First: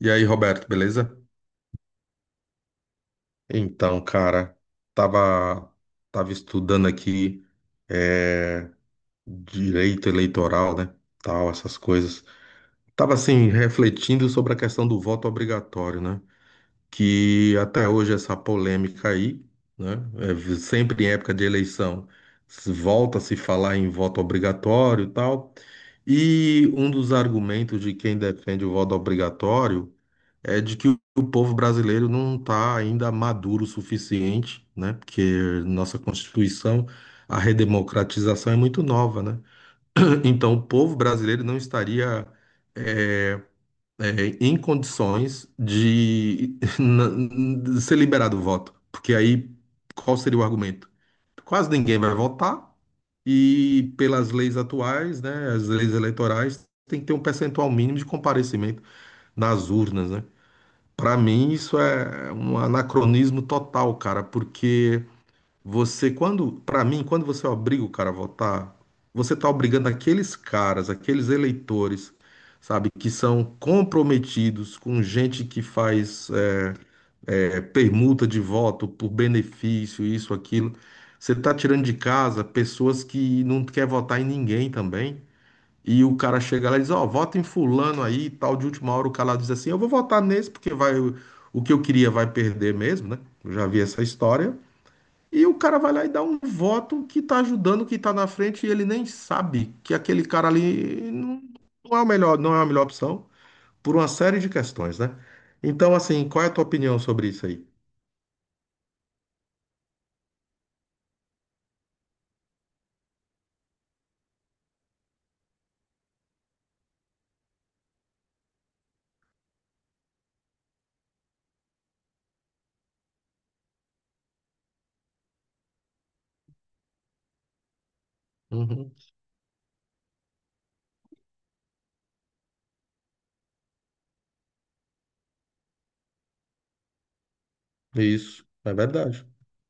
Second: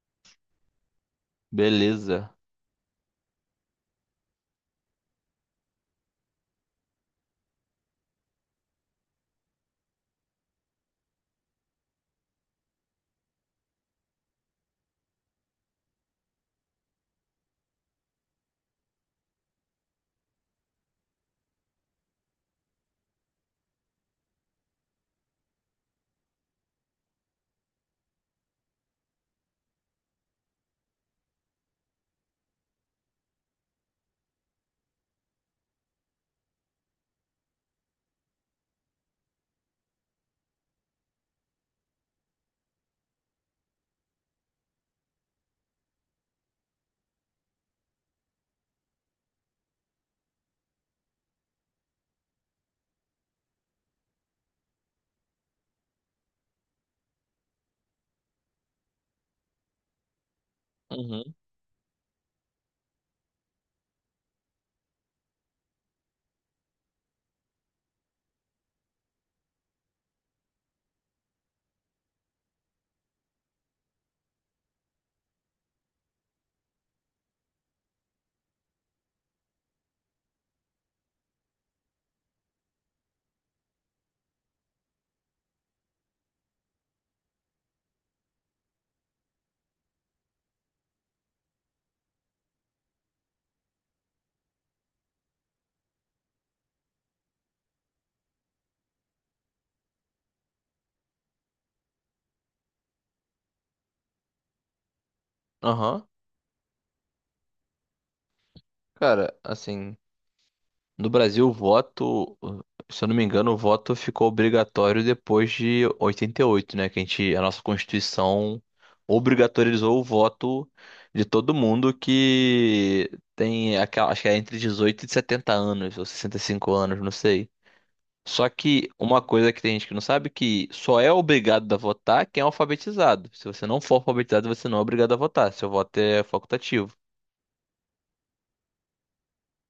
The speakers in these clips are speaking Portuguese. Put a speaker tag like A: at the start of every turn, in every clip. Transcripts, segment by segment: A: E aí, Roberto, beleza?
B: Beleza.
A: Então, cara, tava, tava estudando aqui é, direito eleitoral, né? Tal, essas coisas. Tava assim, refletindo sobre a questão do voto obrigatório, né? Que até hoje essa polêmica aí, né? Sempre em época de eleição, se volta a se falar em voto obrigatório e tal. E um dos argumentos de quem defende o voto obrigatório, é de que o povo brasileiro não está ainda maduro o suficiente, né? Porque nossa Constituição, a redemocratização é muito nova, né? Então, o povo brasileiro não estaria é, é, em condições de, de ser liberado o voto, porque aí qual seria o argumento? Quase ninguém vai votar e pelas leis atuais, né? As leis eleitorais tem que ter um percentual mínimo de comparecimento nas urnas, né? Para
B: Uhum.
A: mim, isso é um anacronismo total, cara, porque você, quando, para mim, quando você obriga o cara a votar, você tá obrigando aqueles caras, aqueles eleitores, sabe, que são comprometidos com gente que faz permuta de voto por benefício, isso, aquilo. Você tá tirando de casa pessoas que não quer votar em ninguém também. E o cara chega lá e diz, ó, vota em fulano aí e tal, de última hora o cara lá diz assim, eu vou votar nesse porque vai o que eu queria vai perder mesmo, né? Eu já vi essa história. E o cara vai lá e dá um voto que tá ajudando, que tá na frente e ele nem sabe que aquele cara ali não é o melhor, não é a melhor opção por uma série de questões, né? Então,
B: Aham.
A: assim, qual é a tua opinião sobre isso aí?
B: Cara, assim, no Brasil o voto, se eu não me engano, o voto ficou obrigatório depois de 88, né? Que a nossa Constituição obrigatorizou o voto de todo mundo que tem, acho que é entre 18 e 70 anos, ou 65 anos, não sei. Só que
A: Uhum.
B: uma coisa que tem gente que não sabe é que só é obrigado a votar quem é alfabetizado. Se você não for alfabetizado, você não é obrigado a votar. Seu voto é facultativo.
A: Isso, é verdade.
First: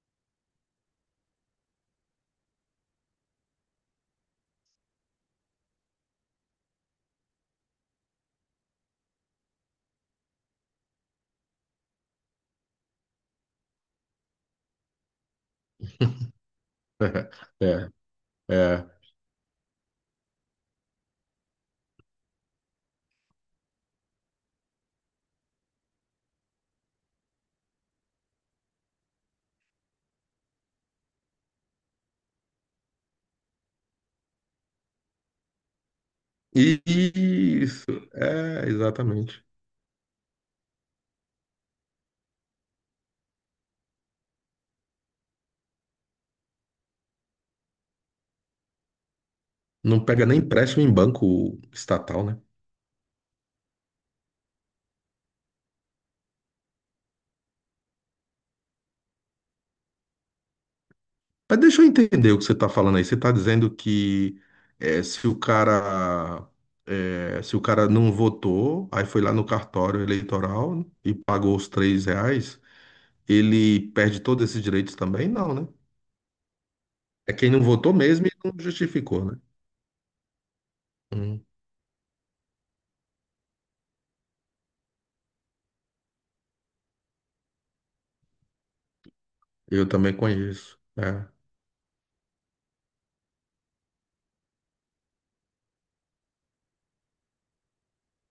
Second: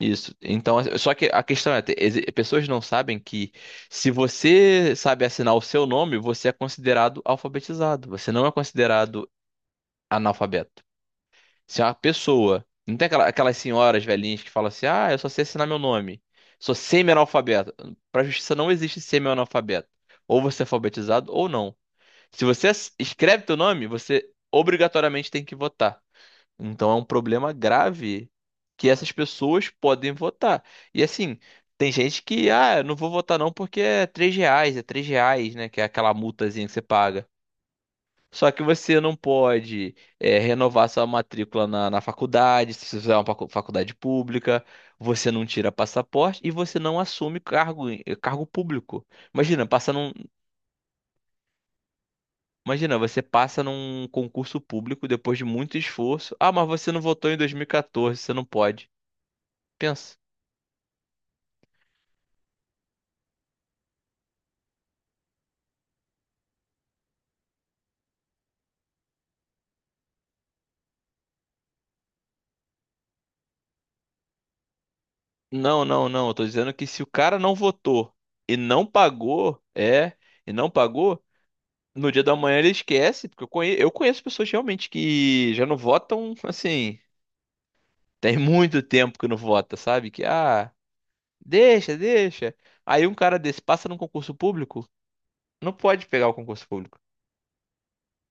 B: Isso. Então, assim, só que a questão é, pessoas não sabem que se você sabe assinar o seu nome, você é considerado alfabetizado. Você não é considerado analfabeto. Se uma pessoa, não tem aquelas senhoras velhinhas que falam assim: "Ah, eu só sei assinar meu nome. Sou semi-analfabeto".
A: É,
B: Para a justiça não
A: é.
B: existe semi-analfabeto. Ou você é alfabetizado ou não. Se você escreve teu nome, você obrigatoriamente tem que votar. Então é um problema grave que essas pessoas podem votar. E assim, tem gente que, ah, eu não vou votar não porque é 3 reais, é 3 reais, né? Que é aquela multazinha que você
A: E
B: paga.
A: e isso,
B: Só que você não
A: exatamente.
B: pode renovar sua matrícula na faculdade, se você fizer uma faculdade pública, você não tira passaporte e você não assume cargo, cargo público. Imagina,
A: Não pega nem empréstimo em banco estatal, né?
B: imagina, você passa num concurso público depois de muito esforço. Ah, mas você não votou em 2014, você não pode. Pensa.
A: Mas deixa eu entender o que você está falando aí. Você está dizendo que eh, se o cara se o cara não votou, aí foi lá no cartório eleitoral e pagou os R$ 3, ele perde todos esses direitos também? Não, né?
B: Não, não, não. Eu tô dizendo que se o
A: É
B: cara
A: quem
B: não
A: não votou
B: votou
A: mesmo e não
B: e não
A: justificou, né?
B: pagou, e não pagou,
A: Hum,
B: no dia da manhã ele esquece, porque eu conheço pessoas realmente que já não votam, assim, tem muito tempo que não vota,
A: eu
B: sabe?
A: também
B: Que, ah,
A: conheço. É,
B: deixa, deixa. Aí um cara desse passa num concurso público, não pode pegar o concurso público.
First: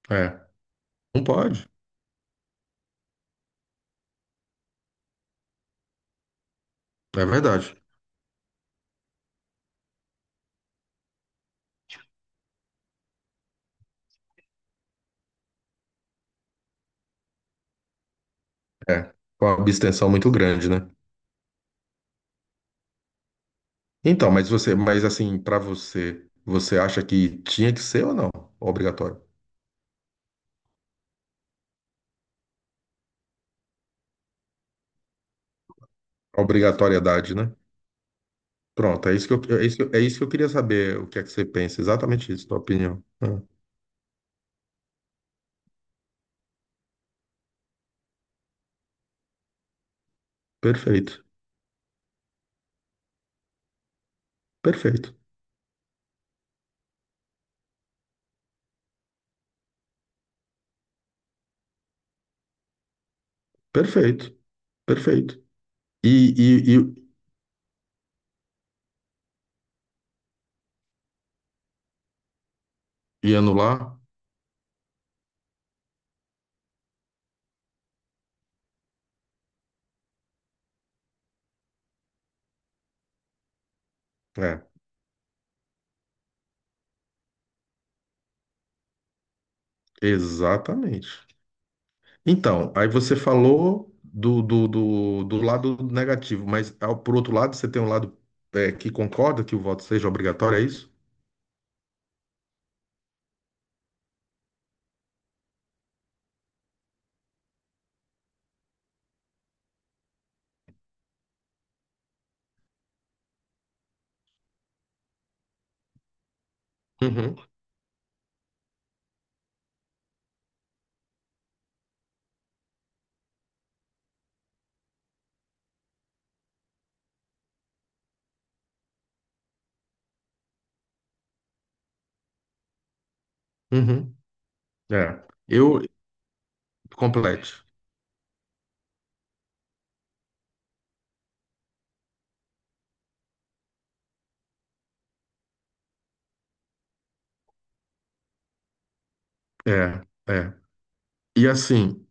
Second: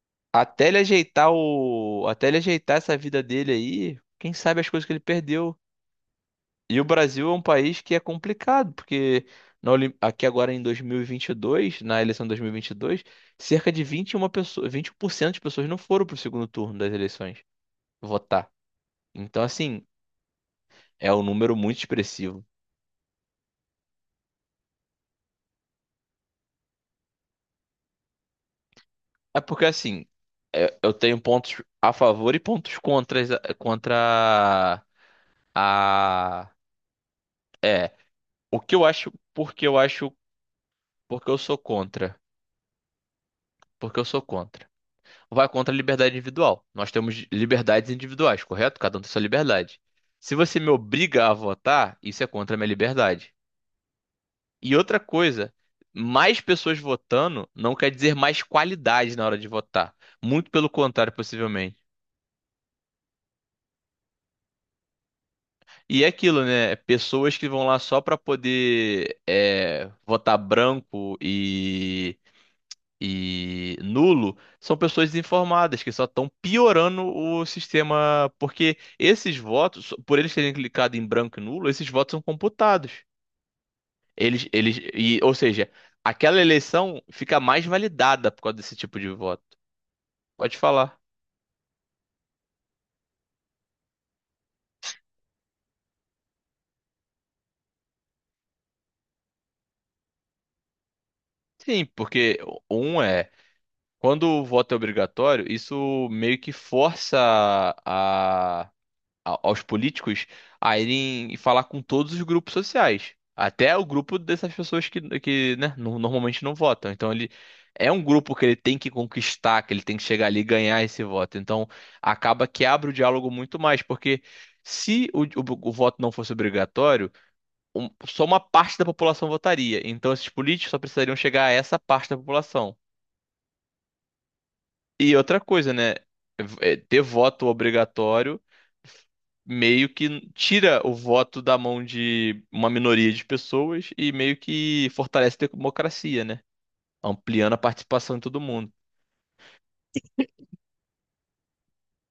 A: é.
B: Até ele
A: Não
B: ajeitar
A: pode.
B: até ele ajeitar essa vida dele aí, quem sabe as coisas que ele perdeu. E o
A: É
B: Brasil é um
A: verdade.
B: país que é complicado, porque na aqui agora em 2022, na eleição de 2022, cerca de 21% de pessoas não foram para o segundo turno das eleições votar.
A: É.
B: Então,
A: Com a
B: assim,
A: abstenção muito grande, né?
B: é um número muito expressivo.
A: Então, mas você, mas assim, para você, você acha que tinha que ser ou não? Obrigatório.
B: É porque, assim, eu tenho pontos a favor e pontos contras, contra a...
A: Obrigatoriedade, né?
B: É, o que eu
A: Pronto,
B: acho, porque eu
A: é
B: acho,
A: isso que eu queria saber, o que é
B: porque
A: que
B: eu
A: você
B: sou
A: pensa,
B: contra.
A: exatamente isso, tua opinião. Ah,
B: Porque eu sou contra. Vai contra a liberdade individual. Nós temos liberdades individuais, correto? Cada um tem sua liberdade. Se você me
A: perfeito,
B: obriga a votar, isso é contra a minha liberdade. E outra
A: perfeito,
B: coisa, mais pessoas votando não quer dizer mais qualidade na hora de votar. Muito pelo contrário, possivelmente.
A: perfeito, perfeito.
B: E é
A: E,
B: aquilo,
A: e,
B: né?
A: e,
B: Pessoas que vão lá só para poder votar branco
A: e
B: e
A: anular?
B: nulo são pessoas desinformadas que só estão piorando o sistema, porque esses votos, por eles terem clicado em branco e nulo, esses votos são computados.
A: É,
B: Ou seja, aquela eleição fica mais validada por causa desse tipo de voto. Pode falar.
A: exatamente. Então, aí você falou do lado negativo, mas ao, por outro lado, você tem um lado que concorda que o voto seja obrigatório, é isso?
B: Sim, porque um é, quando o voto é obrigatório, isso meio que força a aos políticos a irem falar com todos os grupos sociais, até o grupo dessas pessoas que né, normalmente não votam. Então ele
A: Uhum,
B: é um grupo que ele tem que conquistar, que ele tem que chegar ali e ganhar esse voto. Então acaba que abre o diálogo muito mais, porque se o voto não fosse obrigatório, só uma parte da população votaria. Então esses políticos só precisariam chegar a essa parte da população.
A: uhum. É,
B: E outra coisa,
A: eu
B: né? É, ter voto
A: complete.
B: obrigatório meio que tira o voto da mão de uma minoria de pessoas e meio que fortalece a democracia, né? Ampliando a participação de todo mundo.
A: É, é. E assim,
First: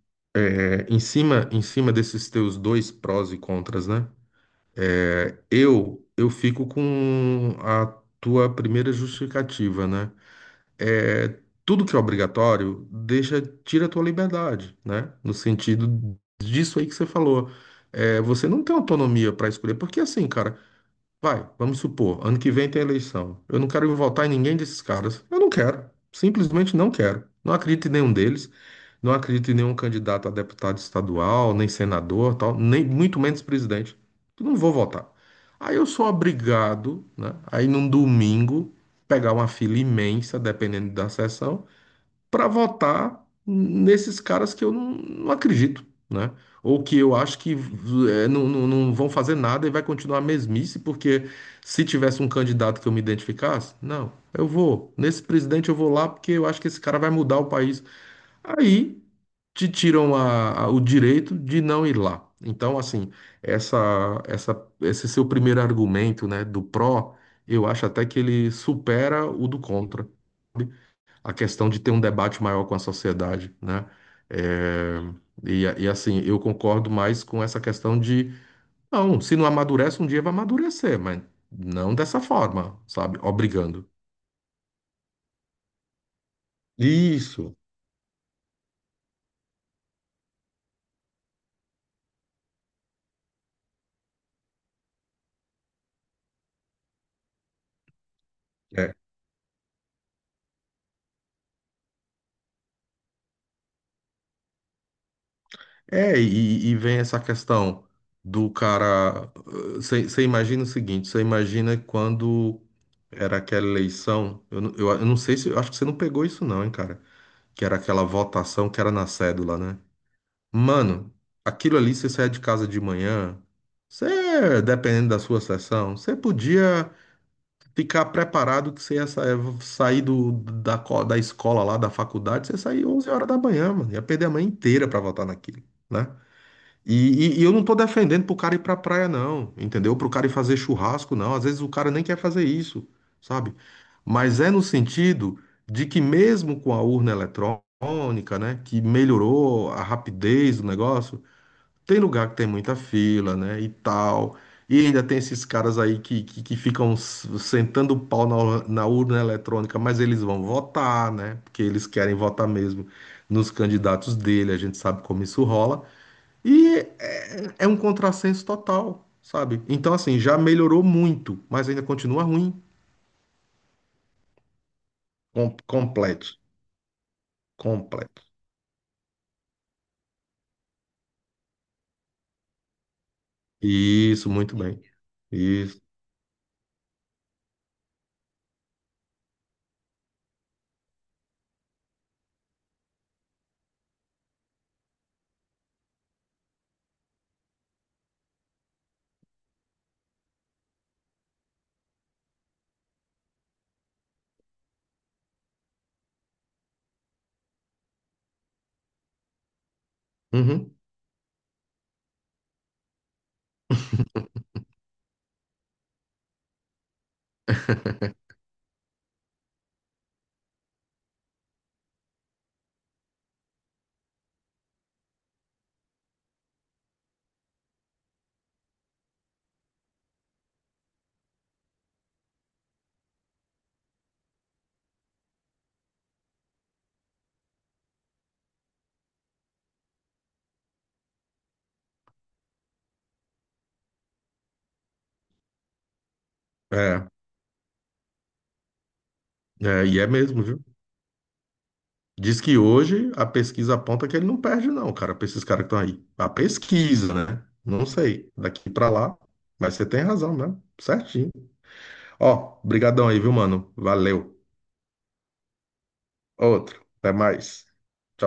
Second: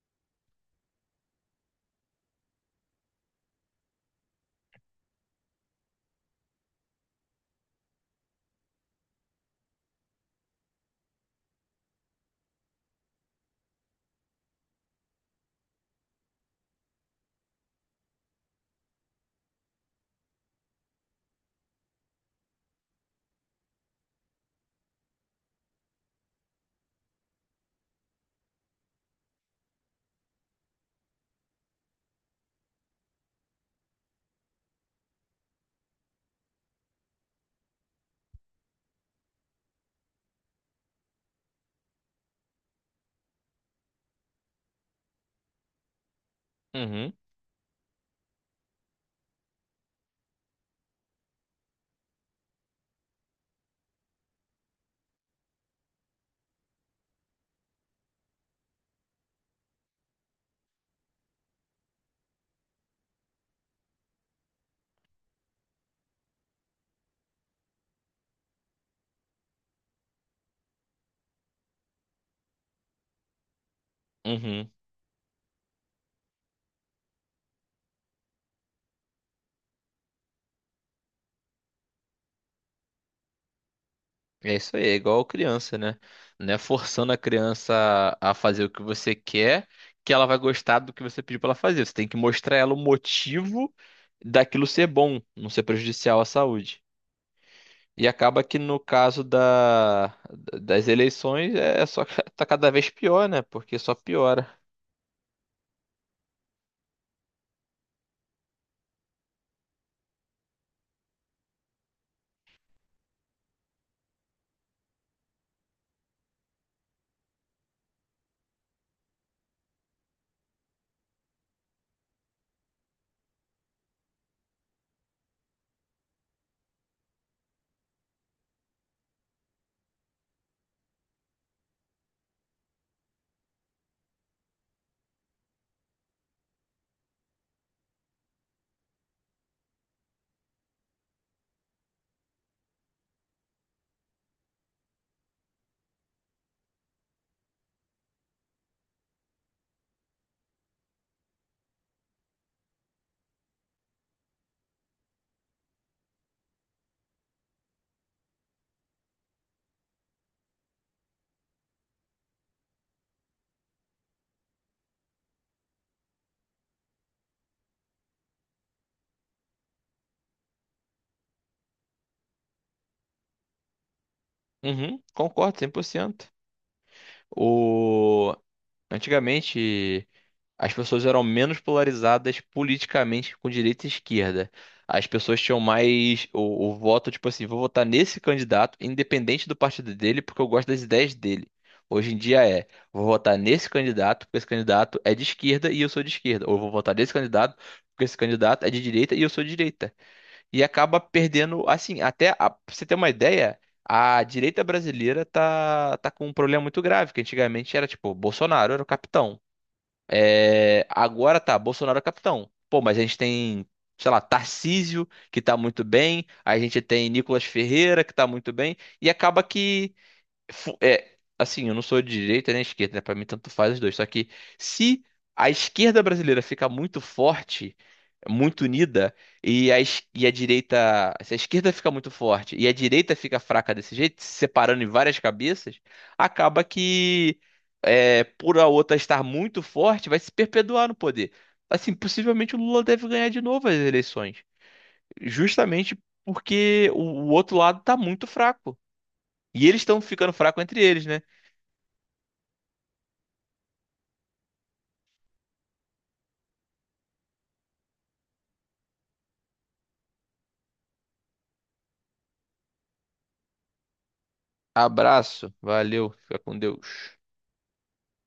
A: é, em cima desses teus dois prós e contras, né? É, eu fico com a tua primeira justificativa, né? É, tudo que é obrigatório deixa, tira a tua liberdade, né? No sentido disso aí que você falou. É, você não tem autonomia para escolher, porque assim, cara. Vai, vamos supor, ano que vem tem eleição. Eu não quero votar em ninguém desses caras. Eu não quero. Simplesmente não quero. Não acredito em nenhum deles. Não acredito em nenhum candidato a deputado estadual, nem senador, tal, nem muito menos presidente. Eu não vou votar. Aí eu sou obrigado, né, a ir num domingo, pegar uma fila imensa, dependendo da sessão, para votar nesses caras que eu não acredito, né? Ou que
B: Uhum,
A: eu acho que não vão fazer nada e vai continuar a mesmice, porque se tivesse um candidato que eu me identificasse, não, eu vou, nesse presidente eu vou lá porque eu acho que esse cara vai mudar o país. Aí te tiram o direito de não ir lá. Então, assim, esse seu primeiro argumento, né, do pró, eu acho até que ele supera o do contra a questão de ter um debate maior com a sociedade, né?
B: uhum.
A: É, e assim, eu concordo mais com essa questão de, não, se não amadurece, um dia vai amadurecer, mas não dessa forma, sabe? Obrigando.
B: É isso aí, é igual criança, né? Não é forçando a
A: Isso.
B: criança a fazer o que você quer que ela vai gostar do que você pediu para ela fazer. Você tem que mostrar a ela o motivo daquilo ser bom, não ser prejudicial à saúde. E acaba que no
A: É,
B: caso das eleições é só tá cada vez pior, né? Porque só piora.
A: é e vem essa questão do cara. Você imagina o seguinte: você imagina quando era aquela eleição, eu não sei se, eu acho que você não pegou isso, não, hein, cara? Que era aquela votação que era na cédula, né? Mano, aquilo ali, você sair de casa de manhã, você, dependendo da sua sessão, você podia ficar preparado que você ia sair da escola lá, da faculdade, você sair 11 horas da manhã, mano. Ia perder a manhã inteira pra voltar naquilo, né? E, e eu não tô defendendo pro cara ir pra praia, não, entendeu? Pro cara ir fazer churrasco, não. Às vezes o cara nem quer fazer isso, sabe? Mas é no sentido de que mesmo com a urna eletrônica, né, que melhorou a rapidez do negócio, tem lugar que tem muita fila, né, e tal. E ainda tem esses caras aí que ficam sentando o pau na urna eletrônica, mas eles vão votar, né? Porque eles querem votar mesmo nos candidatos dele, a gente sabe como isso rola. E é um contrassenso total, sabe? Então, assim, já melhorou muito, mas ainda continua ruim.
B: Uhum,
A: Com-
B: concordo 100%.
A: completo. Completo.
B: O antigamente as pessoas eram menos polarizadas politicamente com direita e
A: Isso,
B: esquerda.
A: muito bem.
B: As pessoas tinham
A: Isso.
B: mais o voto, tipo assim, vou votar nesse candidato, independente do partido dele, porque eu gosto das ideias dele. Hoje em dia vou votar nesse candidato, porque esse candidato é de esquerda e eu sou de esquerda. Ou vou votar nesse candidato, porque esse candidato é de direita e eu sou de direita. E acaba perdendo, assim, pra você ter uma ideia, a direita brasileira tá com um problema muito grave, que antigamente era tipo, Bolsonaro era o capitão.
A: Uhum.
B: É, agora tá, Bolsonaro é capitão. Pô, mas a gente tem, sei lá, Tarcísio, que tá muito bem, a gente tem Nicolas Ferreira, que tá muito bem, e acaba que é, assim, eu não sou de direita nem esquerda, né? Pra mim tanto faz os dois. Só que se a esquerda brasileira ficar muito forte, muito unida, e e a direita. Se a esquerda fica muito forte e a direita fica fraca desse jeito, se separando em várias cabeças, acaba que por a outra estar muito forte, vai se perpetuar no poder. Assim, possivelmente o Lula deve ganhar de novo as eleições. Justamente porque
A: É,
B: o outro lado tá muito fraco. E eles
A: é, e
B: estão
A: é
B: ficando
A: mesmo,
B: fracos
A: viu?
B: entre eles, né?
A: Diz que hoje a pesquisa aponta que ele não perde, não, cara, pra esses caras que estão aí. A pesquisa, né? Não sei. Daqui pra lá. Mas você tem razão, né? Certinho. Ó, brigadão aí, viu, mano? Valeu.
B: Abraço, valeu, fica com
A: Outro. Até
B: Deus.
A: mais. Tchau.